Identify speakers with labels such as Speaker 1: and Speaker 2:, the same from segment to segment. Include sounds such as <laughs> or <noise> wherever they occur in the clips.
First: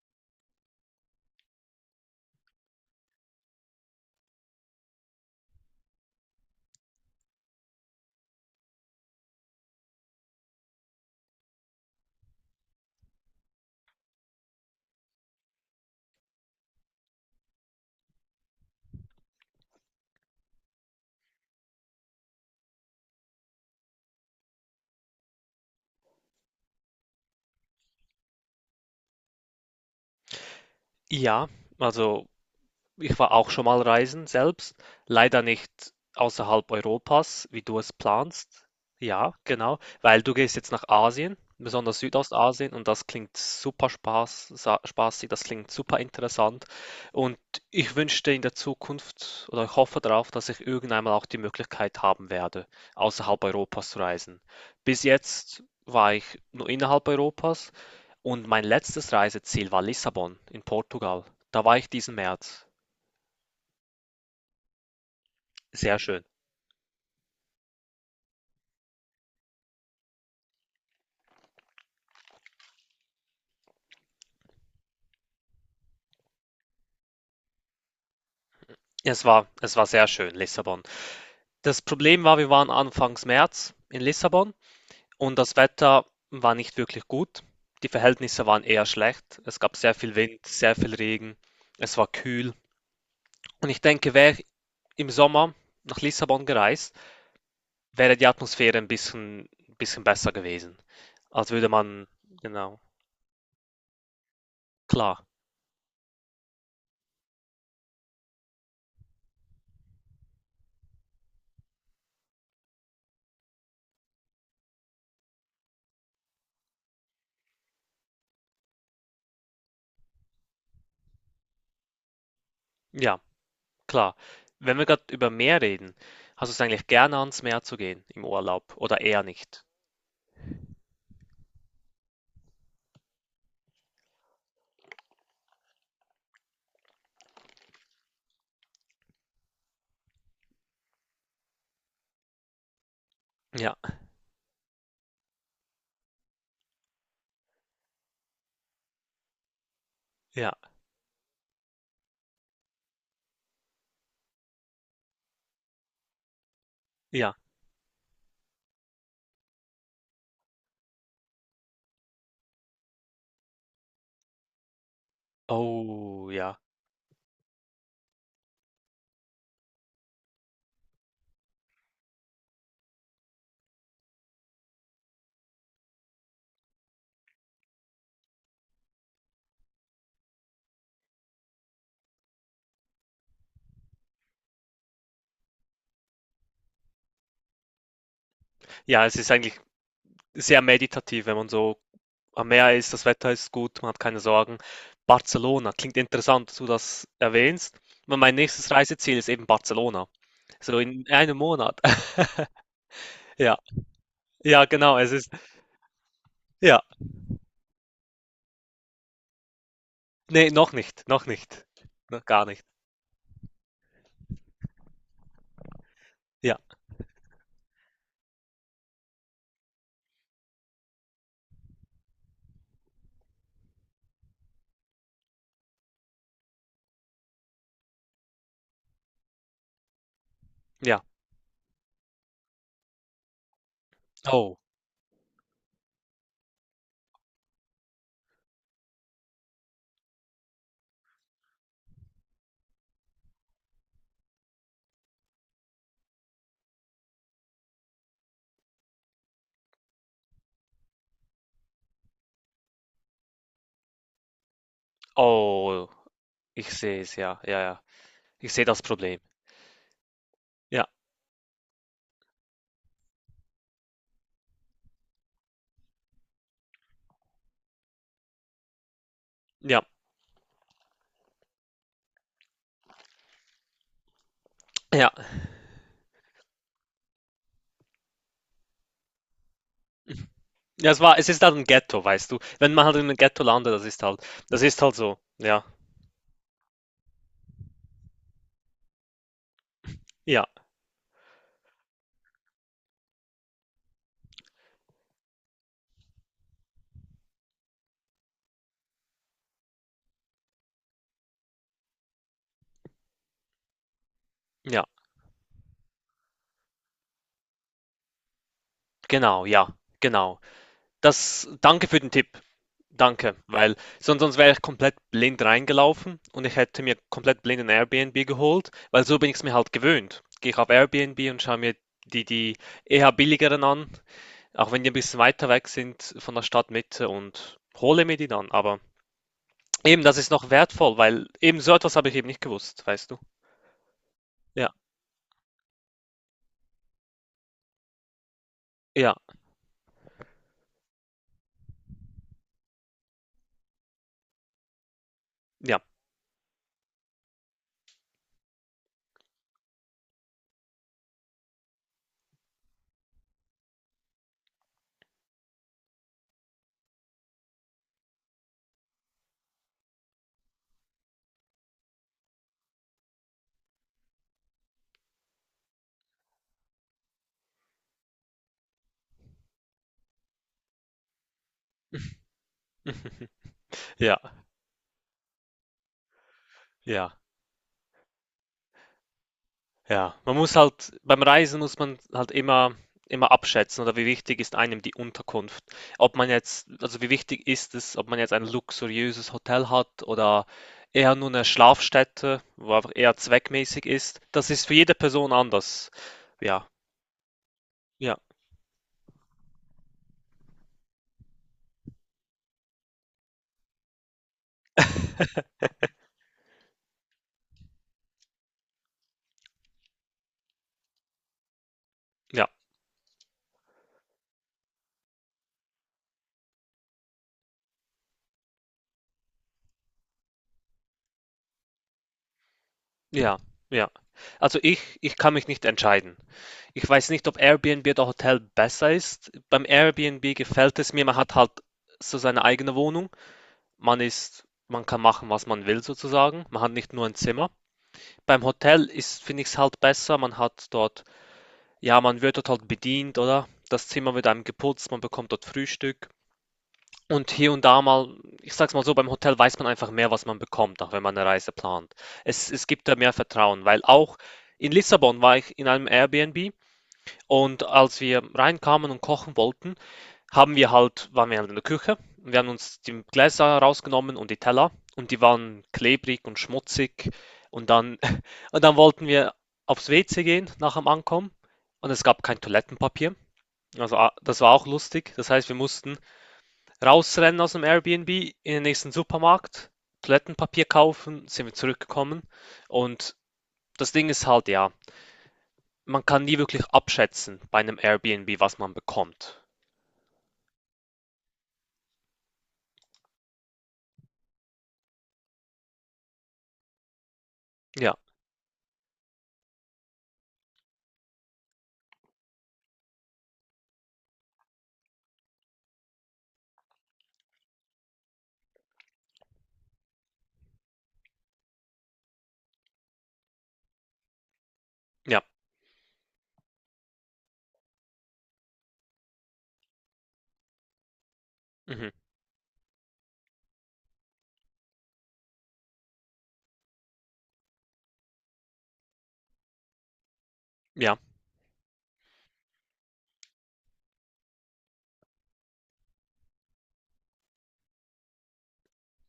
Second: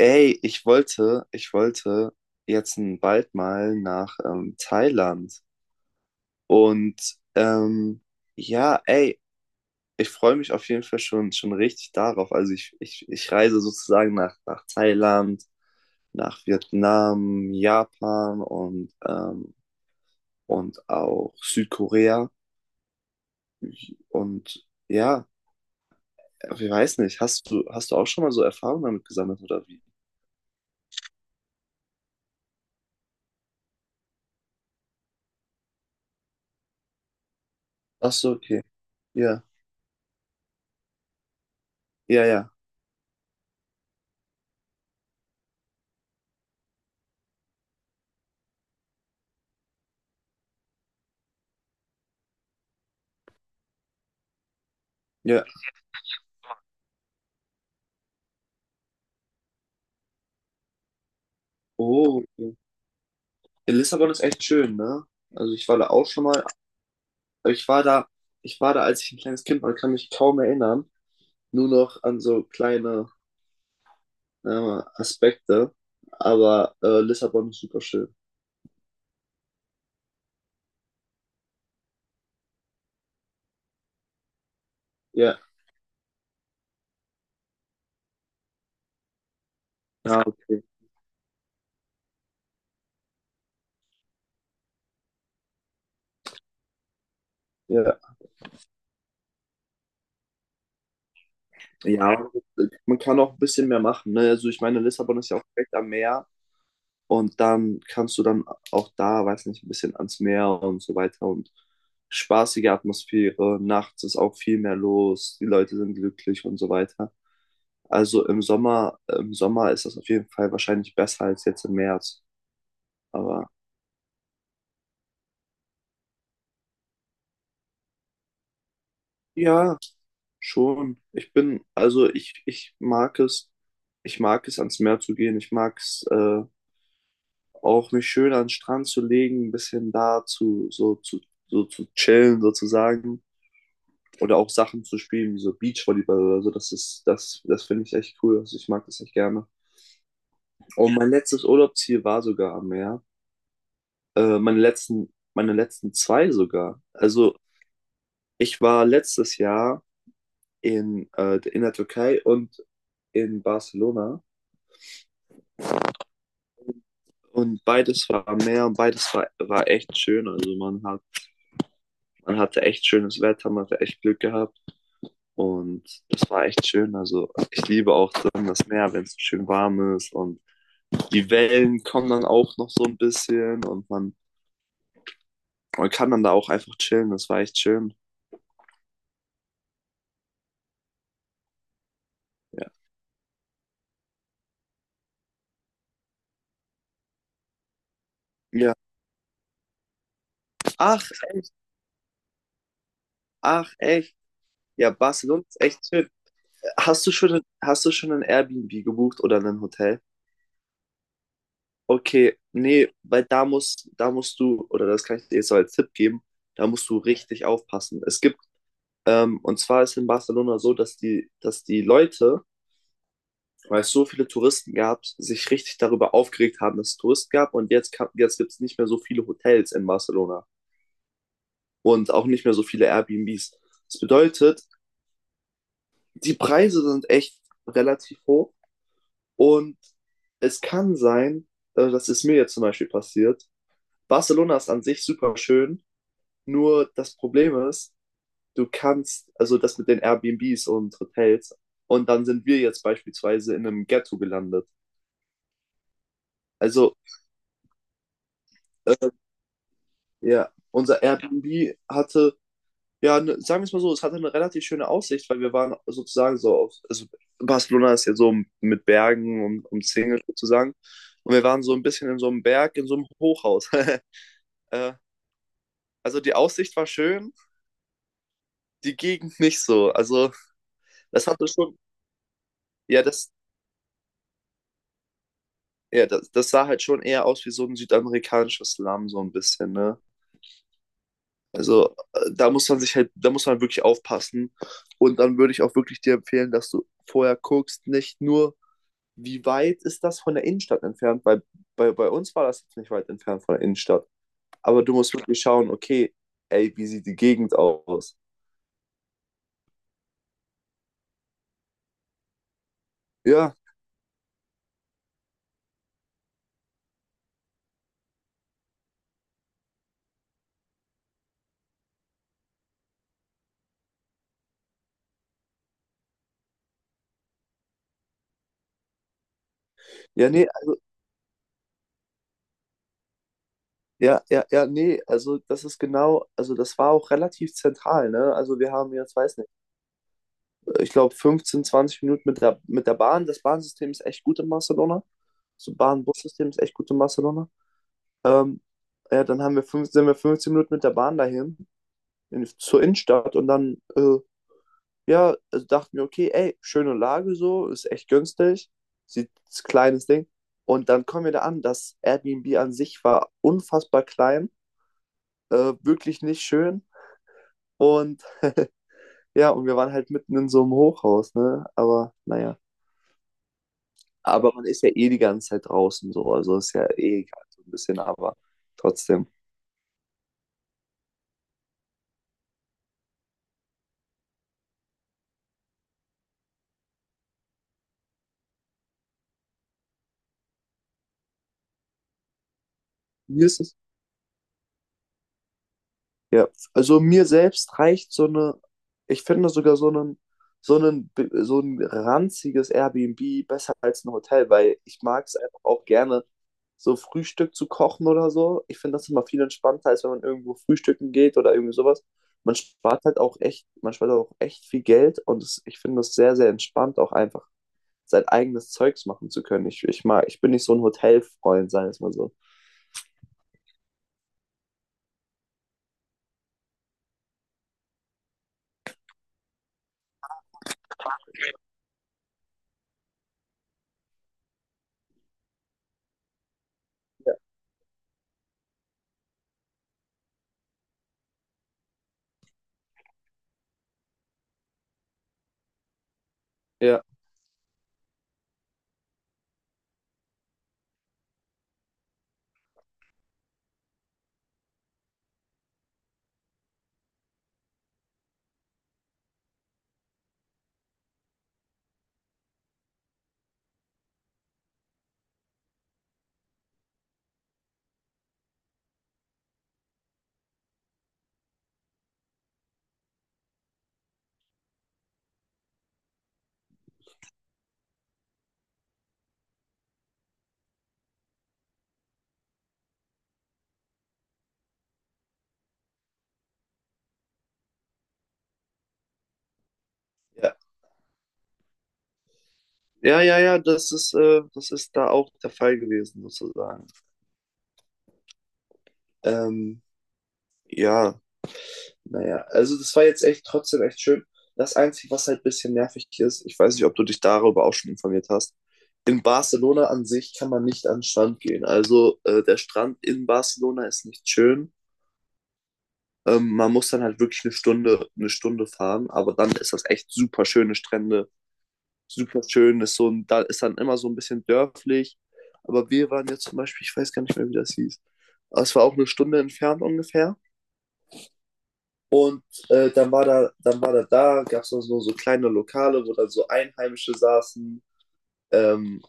Speaker 1: Ey, ich wollte jetzt bald mal nach Thailand. Und ähm, ja, ey, Ich freue mich auf jeden Fall schon richtig darauf. Also ich reise sozusagen nach Thailand, nach Vietnam, Japan und auch Südkorea. Und ja, ich weiß nicht, hast du auch schon mal so Erfahrungen damit gesammelt oder wie?
Speaker 2: Ja, also ich war auch schon mal reisen selbst, leider nicht außerhalb Europas, wie du es
Speaker 1: Ach so, okay.
Speaker 2: planst. Ja,
Speaker 1: Ja,
Speaker 2: genau, weil du gehst jetzt nach Asien, besonders
Speaker 1: ja, ja,
Speaker 2: Südostasien, und das klingt super Spaß, spaßig, das klingt super interessant. Und ich wünschte in der Zukunft oder ich hoffe darauf, dass ich irgendwann mal auch die Möglichkeit haben werde, außerhalb Europas zu reisen. Bis
Speaker 1: ja.
Speaker 2: jetzt war ich nur innerhalb Europas und mein letztes Reiseziel war Lissabon in Portugal. Da war ich diesen
Speaker 1: Oh, okay.
Speaker 2: März.
Speaker 1: Lissabon ist echt schön, ne? Also ich war da
Speaker 2: Sehr
Speaker 1: auch
Speaker 2: schön.
Speaker 1: schon mal, ich war da, ich war da, als ich ein kleines Kind war, kann mich kaum erinnern, nur noch an so kleine äh, Aspekte, aber Lissabon ist super schön.
Speaker 2: Es war sehr schön, Lissabon. Das Problem war, wir waren anfangs März in Lissabon und
Speaker 1: Ja,
Speaker 2: das Wetter war nicht wirklich gut. Die Verhältnisse waren eher schlecht. Es gab sehr viel
Speaker 1: ja,
Speaker 2: Wind,
Speaker 1: okay.
Speaker 2: sehr viel Regen. Es war kühl. Und ich denke, wäre ich im Sommer nach Lissabon gereist,
Speaker 1: Ja.
Speaker 2: wäre die Atmosphäre ein bisschen besser gewesen. Als würde man,
Speaker 1: Ja,
Speaker 2: genau,
Speaker 1: man kann auch ein bisschen mehr machen, ne? Also ich meine, Lissabon
Speaker 2: klar,
Speaker 1: ist ja auch direkt am Meer und dann kannst du dann auch da, weiß nicht, ein bisschen ans Meer und so weiter und spaßige Atmosphäre, nachts ist auch viel mehr los, die Leute sind glücklich und so weiter. Also im Sommer ist das auf jeden Fall wahrscheinlich besser als jetzt im März.
Speaker 2: ja,
Speaker 1: Aber
Speaker 2: klar. Wenn wir gerade über Meer reden, hast du es eigentlich gerne ans Meer zu gehen im Urlaub oder eher nicht?
Speaker 1: ja, schon. Ich bin, also ich mag es ans Meer zu gehen. Ich mag es auch mich schön an den Strand zu legen, ein bisschen da zu, so zu, so zu chillen sozusagen.
Speaker 2: Ja,
Speaker 1: Oder auch Sachen zu spielen, wie so Beachvolleyball oder so. Das finde ich echt cool. Also ich mag das echt gerne.
Speaker 2: ja.
Speaker 1: Und mein letztes Urlaubsziel war sogar am Meer. Meine letzten zwei sogar.
Speaker 2: Ja.
Speaker 1: Also ich war letztes Jahr in der Türkei und in Barcelona
Speaker 2: Oh, ja.
Speaker 1: und beides war am Meer und war echt schön. Also man hatte echt schönes Wetter, man hatte echt Glück gehabt und das war echt schön. Also ich liebe auch dann das Meer, wenn es schön warm ist und die Wellen kommen dann auch noch so ein bisschen man kann dann da auch einfach chillen. Das war echt schön.
Speaker 2: Ja, es ist eigentlich sehr meditativ, wenn man so am
Speaker 1: Ja.
Speaker 2: Meer ist, das Wetter ist gut, man hat keine Sorgen. Barcelona, klingt interessant, dass du das erwähnst. Weil mein nächstes
Speaker 1: Ja.
Speaker 2: Reiseziel ist eben Barcelona. So in
Speaker 1: Ach,
Speaker 2: einem
Speaker 1: echt,
Speaker 2: Monat. <laughs> Ja,
Speaker 1: ach, echt.
Speaker 2: ja,
Speaker 1: Ja,
Speaker 2: genau, es ist,
Speaker 1: Barcelona ist echt schön.
Speaker 2: ja.
Speaker 1: Hast du schon ein Airbnb gebucht oder ein Hotel?
Speaker 2: Nee, noch nicht, noch nicht. Noch
Speaker 1: Okay,
Speaker 2: gar nicht.
Speaker 1: nee, weil da musst du, oder das kann ich dir jetzt so als Tipp geben,
Speaker 2: Ja,
Speaker 1: da musst du richtig aufpassen. Und zwar ist in Barcelona so, dass dass die Leute, weil es so viele Touristen gab, sich richtig darüber aufgeregt haben, dass es Touristen gab und jetzt gibt es nicht mehr so viele Hotels in Barcelona
Speaker 2: ja.
Speaker 1: und auch nicht mehr so viele Airbnbs. Das
Speaker 2: Oh,
Speaker 1: bedeutet, die Preise sind echt relativ hoch. Und es kann sein, das ist mir jetzt zum Beispiel passiert. Barcelona ist an sich super schön, nur das Problem ist, also das mit den Airbnbs und Hotels, und dann sind wir jetzt beispielsweise in einem Ghetto gelandet.
Speaker 2: oh, ich
Speaker 1: Also,
Speaker 2: sehe es, ja, ja, ja. Ich sehe das
Speaker 1: äh,
Speaker 2: Problem.
Speaker 1: ja,
Speaker 2: Ja,
Speaker 1: ja, ne, sagen wir es mal so, es hatte eine relativ schöne Aussicht, weil wir waren sozusagen so auf, also Barcelona ist ja so mit Bergen
Speaker 2: ja,
Speaker 1: umzingelt sozusagen, und wir waren so ein bisschen in so einem Berg, in so einem Hochhaus.
Speaker 2: ja.
Speaker 1: <laughs> Also die Aussicht war schön, die Gegend nicht so. Also
Speaker 2: Ja, es war,
Speaker 1: das
Speaker 2: es ist
Speaker 1: hatte
Speaker 2: halt ein
Speaker 1: schon,
Speaker 2: Ghetto, weißt du. Wenn man halt in
Speaker 1: ja,
Speaker 2: einem
Speaker 1: das,
Speaker 2: Ghetto landet, das ist halt so. Ja,
Speaker 1: ja, das sah halt schon eher aus wie so ein südamerikanischer Slum, so ein bisschen, ne?
Speaker 2: ja,
Speaker 1: Also da muss man sich halt, da muss man wirklich aufpassen. Und dann würde ich auch wirklich dir empfehlen, dass du vorher guckst, nicht nur, wie weit ist das von der Innenstadt entfernt, weil bei uns war das jetzt nicht weit entfernt von der Innenstadt. Aber
Speaker 2: ja,
Speaker 1: du musst wirklich schauen, okay, ey, wie sieht die Gegend aus?
Speaker 2: genau, ja, genau. Das, danke für den Tipp. Danke,
Speaker 1: Ja,
Speaker 2: weil sonst wäre ich komplett blind reingelaufen und ich hätte mir komplett blind ein Airbnb geholt, weil so bin ich es mir halt gewöhnt. Gehe ich auf Airbnb und schaue mir die eher billigeren an, auch wenn die ein bisschen weiter weg sind von der Stadtmitte und hole mir die dann. Aber eben, das
Speaker 1: ja,
Speaker 2: ist
Speaker 1: nee,
Speaker 2: noch
Speaker 1: also
Speaker 2: wertvoll, weil eben so etwas habe ich eben nicht gewusst, weißt du?
Speaker 1: ja, ja, ja,
Speaker 2: Ja,
Speaker 1: nee, also das ist genau, also das war auch relativ zentral, ne? Also wir haben
Speaker 2: ja,
Speaker 1: jetzt, weiß nicht, ich glaube 15, 20 Minuten mit mit der Bahn. Das Bahnsystem ist echt gut in Barcelona. So
Speaker 2: ja.
Speaker 1: Bahn-Bus-System ist echt gut in Barcelona. Ähm, ja, dann sind wir 15 Minuten mit der Bahn dahin, zur Innenstadt und dann, ja, also dachten wir, okay, ey, schöne Lage so, ist echt günstig, sieht ist kleines Ding. Und dann kommen wir da an, das Airbnb an sich war unfassbar klein, wirklich nicht schön. Und ja, und wir waren halt mitten in so einem Hochhaus, ne? Aber naja.
Speaker 2: <laughs> Ja,
Speaker 1: Aber man ist ja eh die ganze Zeit draußen so. Also ist ja
Speaker 2: ja,
Speaker 1: eh egal, so ein bisschen, aber trotzdem.
Speaker 2: ja. Man muss halt beim Reisen muss man halt immer abschätzen oder wie wichtig ist einem die Unterkunft. Ob man jetzt, also wie wichtig ist es, ob man jetzt ein luxuriöses Hotel hat oder eher nur eine Schlafstätte, wo einfach eher
Speaker 1: Mir ist es
Speaker 2: zweckmäßig ist. Das ist für jede Person anders.
Speaker 1: Ja,
Speaker 2: Ja,
Speaker 1: also mir selbst reicht
Speaker 2: ja,
Speaker 1: so eine, ich finde sogar so einen, so ein ranziges Airbnb besser als ein Hotel, weil ich mag es einfach auch gerne, so Frühstück zu kochen oder so. Ich finde das immer viel entspannter, als wenn man irgendwo frühstücken geht oder irgendwie sowas.
Speaker 2: ja,
Speaker 1: Man spart auch echt viel Geld und ich finde das sehr entspannt, auch einfach sein eigenes Zeugs machen zu können. Ich mag, ich bin nicht so ein Hotelfreund, sagen wir es mal so.
Speaker 2: ja, ja. Also ich kann mich nicht entscheiden. Ich weiß nicht, ob Airbnb oder Hotel besser ist. Beim Airbnb gefällt es mir, man hat halt so seine eigene Wohnung. Man kann machen, was man will sozusagen. Man hat nicht nur ein Zimmer. Beim Hotel ist, finde ich es halt besser. Man hat dort, ja, man wird dort halt bedient, oder? Das Zimmer wird einem geputzt, man bekommt dort Frühstück.
Speaker 1: Ja.
Speaker 2: Und hier und da mal, ich sag's mal so, beim Hotel weiß man einfach mehr, was man bekommt, auch wenn man eine Reise plant. Es gibt da mehr Vertrauen, weil auch in Lissabon war ich in einem Airbnb und als wir reinkamen und kochen wollten, waren wir halt in der Küche, wir haben uns die Gläser rausgenommen und die Teller und die waren klebrig und schmutzig und dann, <laughs> und dann wollten wir aufs WC gehen nach dem Ankommen und es gab kein Toilettenpapier. Also ah, das war auch lustig. Das heißt, wir mussten rausrennen aus dem Airbnb in den nächsten Supermarkt, Toilettenpapier kaufen, sind wir zurückgekommen und das Ding ist halt, ja, man kann nie wirklich abschätzen bei einem Airbnb, was man bekommt.
Speaker 1: Ja, ja, ja, das ist da auch der Fall gewesen, sozusagen.
Speaker 2: Ja,
Speaker 1: Ähm, ja, naja, also das war jetzt echt trotzdem echt schön. Das Einzige, was halt ein bisschen nervig ist, ich weiß nicht, ob du dich darüber auch schon informiert hast, in Barcelona an sich kann man nicht an den Strand gehen. Also der Strand in Barcelona ist nicht schön.
Speaker 2: ja,
Speaker 1: Man muss dann halt wirklich eine Stunde fahren, aber dann ist das echt super schöne Strände.
Speaker 2: mhm,
Speaker 1: Super schön, ist so ein, da ist dann immer so ein bisschen dörflich. Aber wir waren jetzt zum Beispiel, ich weiß gar nicht mehr, wie das hieß. Aber es war auch eine Stunde entfernt ungefähr.
Speaker 2: ja.
Speaker 1: Und dann war gab es noch so, so kleine Lokale, wo dann so Einheimische saßen. Ähm,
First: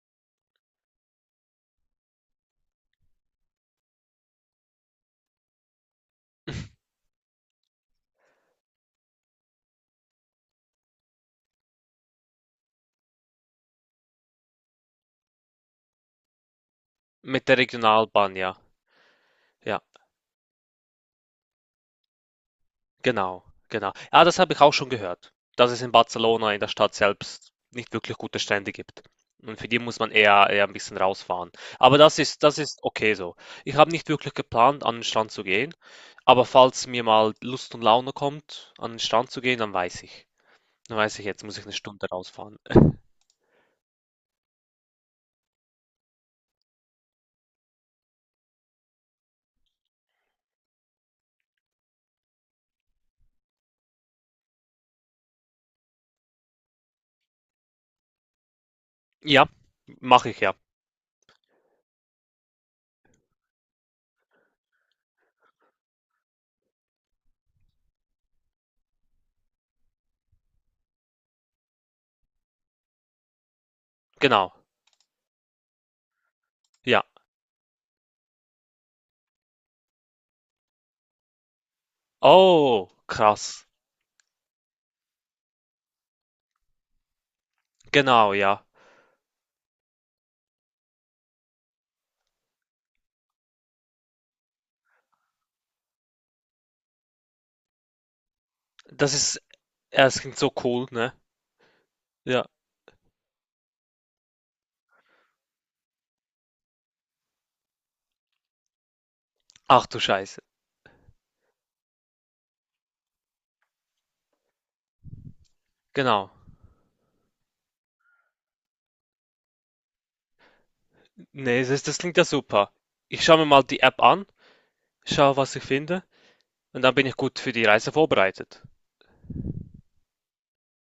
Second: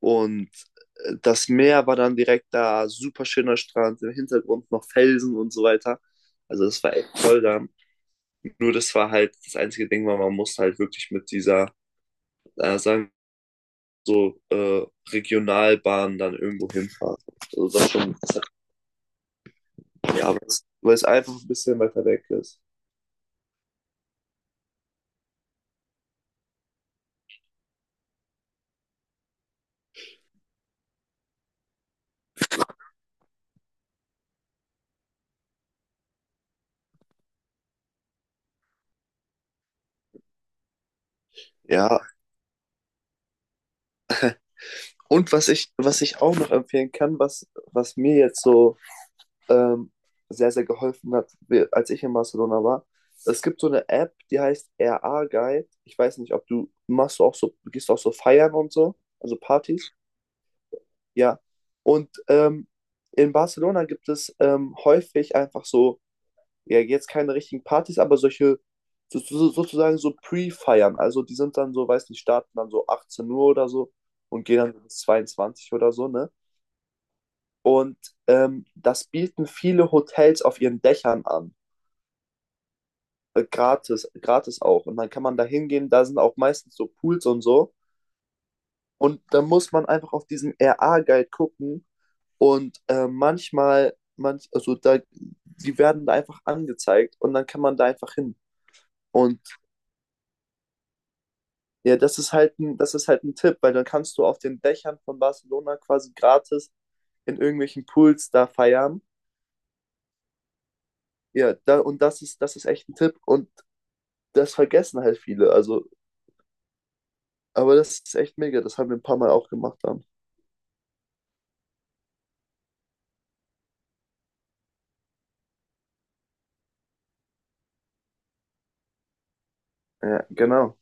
Speaker 1: und das Meer war dann direkt da, super schöner Strand, im Hintergrund noch Felsen und so weiter. Also das war echt toll da. Nur das war halt das einzige Ding, weil man musste halt wirklich mit dieser, sagen so Regionalbahnen dann irgendwo hinfahren.
Speaker 2: Mit der
Speaker 1: Also das schon,
Speaker 2: Regionalbahn, ja. Ja,
Speaker 1: ja, weil es einfach ein bisschen weiter weg ist.
Speaker 2: genau, genau. Ja, das habe ich auch schon gehört, dass es in Barcelona in der Stadt selbst nicht wirklich gute Strände gibt. Und für die muss man eher ein bisschen rausfahren. Aber das ist okay so. Ich habe nicht wirklich geplant, an den Strand zu gehen. Aber falls mir mal Lust und Laune kommt, an den Strand zu gehen, dann weiß ich. Dann weiß ich, jetzt muss ich eine
Speaker 1: Ja,
Speaker 2: Stunde rausfahren.
Speaker 1: und was ich auch noch empfehlen kann, was mir jetzt so ähm, sehr geholfen hat, als ich in Barcelona war, es gibt so eine App, die heißt RA Guide. Ich weiß nicht, ob du machst du auch so, gehst du auch so feiern und so, also
Speaker 2: Ja,
Speaker 1: Partys.
Speaker 2: mache ich ja.
Speaker 1: Ja. Und in Barcelona gibt es häufig einfach so ja, jetzt keine richtigen Partys, aber solche sozusagen so Pre-Feiern. Also die sind dann so, weiß nicht, starten dann so 18 Uhr oder so und
Speaker 2: Genau.
Speaker 1: gehen dann so bis 22 oder so, ne?
Speaker 2: Ja.
Speaker 1: Und das bieten viele Hotels auf ihren Dächern an.
Speaker 2: Oh, krass.
Speaker 1: Gratis auch. Und dann kann man da hingehen, da sind auch meistens so Pools und so.
Speaker 2: Genau, ja.
Speaker 1: Und dann muss man einfach auf diesen RA-Guide gucken. Und also da, die werden da einfach angezeigt und dann kann man da einfach hin.
Speaker 2: Das ist,
Speaker 1: Und
Speaker 2: ja, es klingt so cool, ne?
Speaker 1: ja,
Speaker 2: Ja.
Speaker 1: das ist halt ein Tipp, weil dann kannst du auf den Dächern von Barcelona quasi gratis in irgendwelchen Pools da feiern.
Speaker 2: Ach du Scheiße.
Speaker 1: Ja, da, und das ist echt ein Tipp und das vergessen halt viele. Also,
Speaker 2: Genau.
Speaker 1: aber das ist echt mega. Das haben wir ein paar Mal auch gemacht dann.
Speaker 2: Ne, das klingt ja super. Ich schaue mir mal die App an, schaue, was ich finde und dann bin ich gut für die Reise vorbereitet.
Speaker 1: Ja, genau.